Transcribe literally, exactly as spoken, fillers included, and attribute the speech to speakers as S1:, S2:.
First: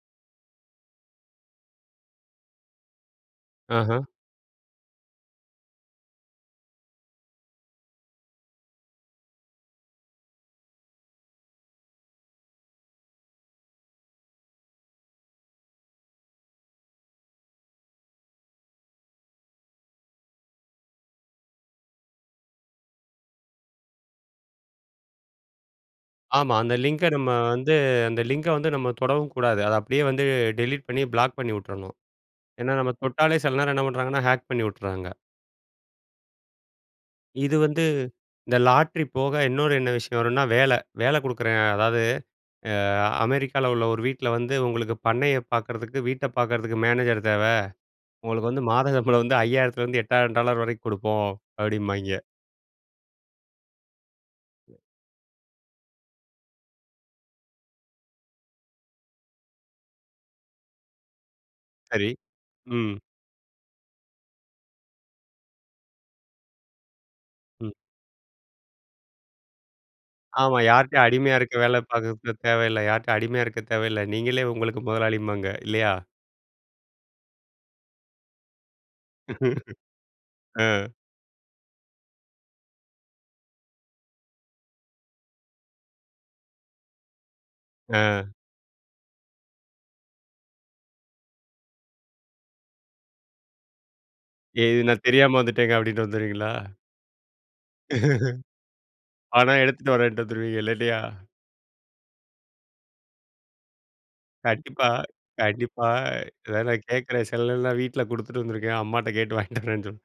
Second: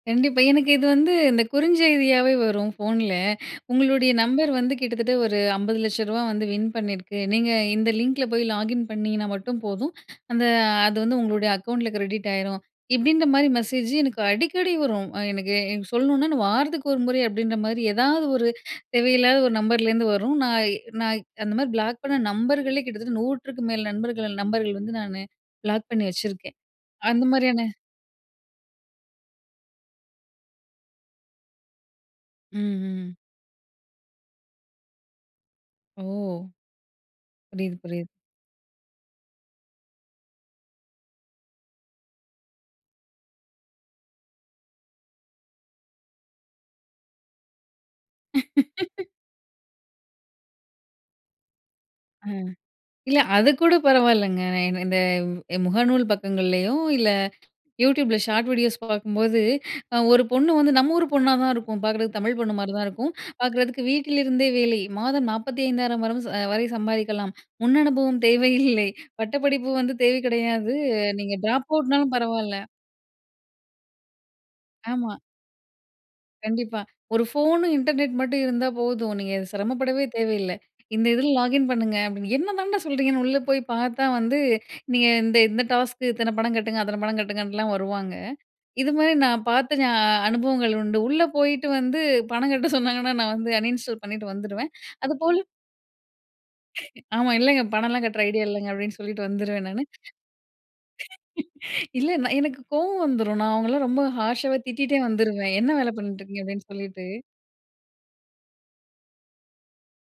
S1: கண்டிப்பா. எனக்கு இது வந்து இந்த குறுஞ்செய்தியாவே வரும் ஃபோன்ல.
S2: அஹ.
S1: உங்களுடைய நம்பர் வந்து கிட்டத்தட்ட ஒரு அம்பது லட்ச ரூவா வந்து வின் பண்ணியிருக்கு. நீங்க இந்த லிங்க்குல லாகின் பண்ணிங்கன்னா மட்டும் போதும். அந்த அது வந்து உங்களுடைய அக்கவுண்ட்டுல கிரெடிட் ஆயிரும். இப்படின்ற மாரி மெசேஜ் எனக்கு அடிக்கடி வரும். ஆ எனக்கு சொல்லணுனா நான் வாரத்துக்கு ஒரு முறை அப்படின்ற மாரி ஏதாவது ஒரு தேவையில்லாத ஒரு நம்பர்லேருந்து வரும். நான் நான் அந்த மாதிரி பிளாக் பண்ண நம்பர்களே கிட்டத்தட்ட நூற்றுக்கு மேல நண்பர்கள் நம்பர்கள் வந்து நானு பிளாக் பண்ணி
S2: ஆமா.
S1: வச்சிருக்கேன்.
S2: அந்த லிங்க
S1: அந்த
S2: நம்ம
S1: மாரியான
S2: வந்து அந்த லிங்க வந்து நம்ம தொடவும் கூடாது. அத அப்படியே வந்து டெலிட் பண்ணி, பிளாக் பண்ணிவிட்டுரணும். ஏன்னா
S1: ம்
S2: நம்ம
S1: ம்.
S2: தொட்டாலே சில நேரம் என்ன பண்ணுறாங்கன்னா, ஹேக் பண்ணிவிட்டுறாங்க.
S1: ஓ!
S2: இது
S1: புரியுது
S2: வந்து
S1: புரியுது.
S2: இந்த லாட்ரி போக இன்னொரு என்ன விஷயம் வரும்னா, வேல. வேல குடுக்குறேன். அதாவது அ அமெரிக்கால உள்ள ஒரு வீட்ல வந்து உங்களுக்கு பண்ணைய பார்க்கறதுக்கு, வீட்ட பார்க்கறதுக்கு மேனேஜர் தேவ. உங்களுக்கு வந்து மாத சம்பளம் வந்து ஐயாயிரத்திலிருந்து எட்டாயிரம் டாலர் வரைக்கும் குடுப்போம், அப்படிம்பாய்ங்க.
S1: ஆ. இல்ல, அதுக்கூட பரவாயில்லங்க. நான் இ இந்த முகநூல் பக்கங்கள்லேயோ, இல்ல Youtubeல ஷார்ட் வீடியோஸ் பார்க்கும்போது, அ ஒரு பொண்ணு வந்து நம்ம ஊரு பொண்ணா தான் இருக்கும்,
S2: சரி.
S1: பார்க்கறதுக்கு தமிழ் பொண்ணு மாரி தான்
S2: ம்.
S1: இருக்கும். பார்க்கறதுக்கு வீட்டிலிருந்தே வேலை. மாதம் நாப்பதி ஐயாயிரம் வரும் வரை சம்பாதிக்கலாம்.
S2: ம்.
S1: முன் அனுபவம் தேவை இல்லை, பட்டப்படிப்பு வந்து தேவை
S2: ஆமா
S1: கிடையாது.
S2: யார்ட்டயும்
S1: நீங்க
S2: அடிமையா இருக்க
S1: டிராப்
S2: வேல
S1: அவுட்னாலும்
S2: பார்க்குறக்கு
S1: பரவாயில்ல.
S2: தேவையில்ல. யார்கிட்டயும் அடிமையா இருக்க தேவையில்ல, நீங்களே உங்களுக்கு
S1: ஆமா.
S2: முதலாளிபாங்க. இல்லையா?
S1: கண்டிப்பா. ஒரு ஃபோனும், இன்டர்நெட்டும் மட்டும் இருந்தா போதும், நீங்க சிரமப்படவே தேவையில்ல.
S2: அ.
S1: இந்த இதில லாகின் பண்ணுங்க அப்படின்னு, என்னதாண்டா சொல்கிறீங்கன்னு உள்ளே போய் பார்த்தா வந்து, நீங்க இந்த இந்த டாஸ்க்கு இத்தன பணம் கட்டுங்க, அத்தன பணம் கட்டுங்கன்லாம் வருவாங்க.
S2: ஆ.
S1: இது மாரி நான் பார்த்து ஞா அனுபவங்கள் உண்டு. உள்ள போயிட்டு வந்து பணம் கட்ட சொன்னாங்கன்னா நான் வந்து அன்இன்ஸ்டால் பண்ணிவிட்டு
S2: எ
S1: வந்துடுவேன்.
S2: சேரி, தெரியாம
S1: அதுபோல
S2: வந்துட்டேங்க அப்படின்னு வந்துருவீங்களா?
S1: ஆமா. இல்லைங்க பணம்லாம் கட்டுற ஐடியா இல்லங்க அப்படின்னு சொல்லிட்டு
S2: பணம்
S1: வந்துருவேன் நானு.
S2: எடுத்துட்டு வரேன்ட்டு வந்துருவீங்க இல்லலையா?
S1: இல்ல நான் எனக்கு கோவம் வந்துடும் நான் அவங்களலாம் ரொம்ப ஹார்ஷாவே
S2: கண்டிப்பா,
S1: திட்டிட்டே வந்துருவேன், என்ன
S2: கண்டிப்பா.
S1: வேல பண்ணிட்டு இருக்கீங்க? அப்படின்னு
S2: ஏதாவது
S1: சொல்லிட்டு.
S2: கேட்குறேன் செல நேரல்லாம் வீட்ல குடுத்துட்டு வந்துருக்கேன், அம்மாகிட்ட கேட்டு வாங்கிட்டு வரேன்னு சொல்லி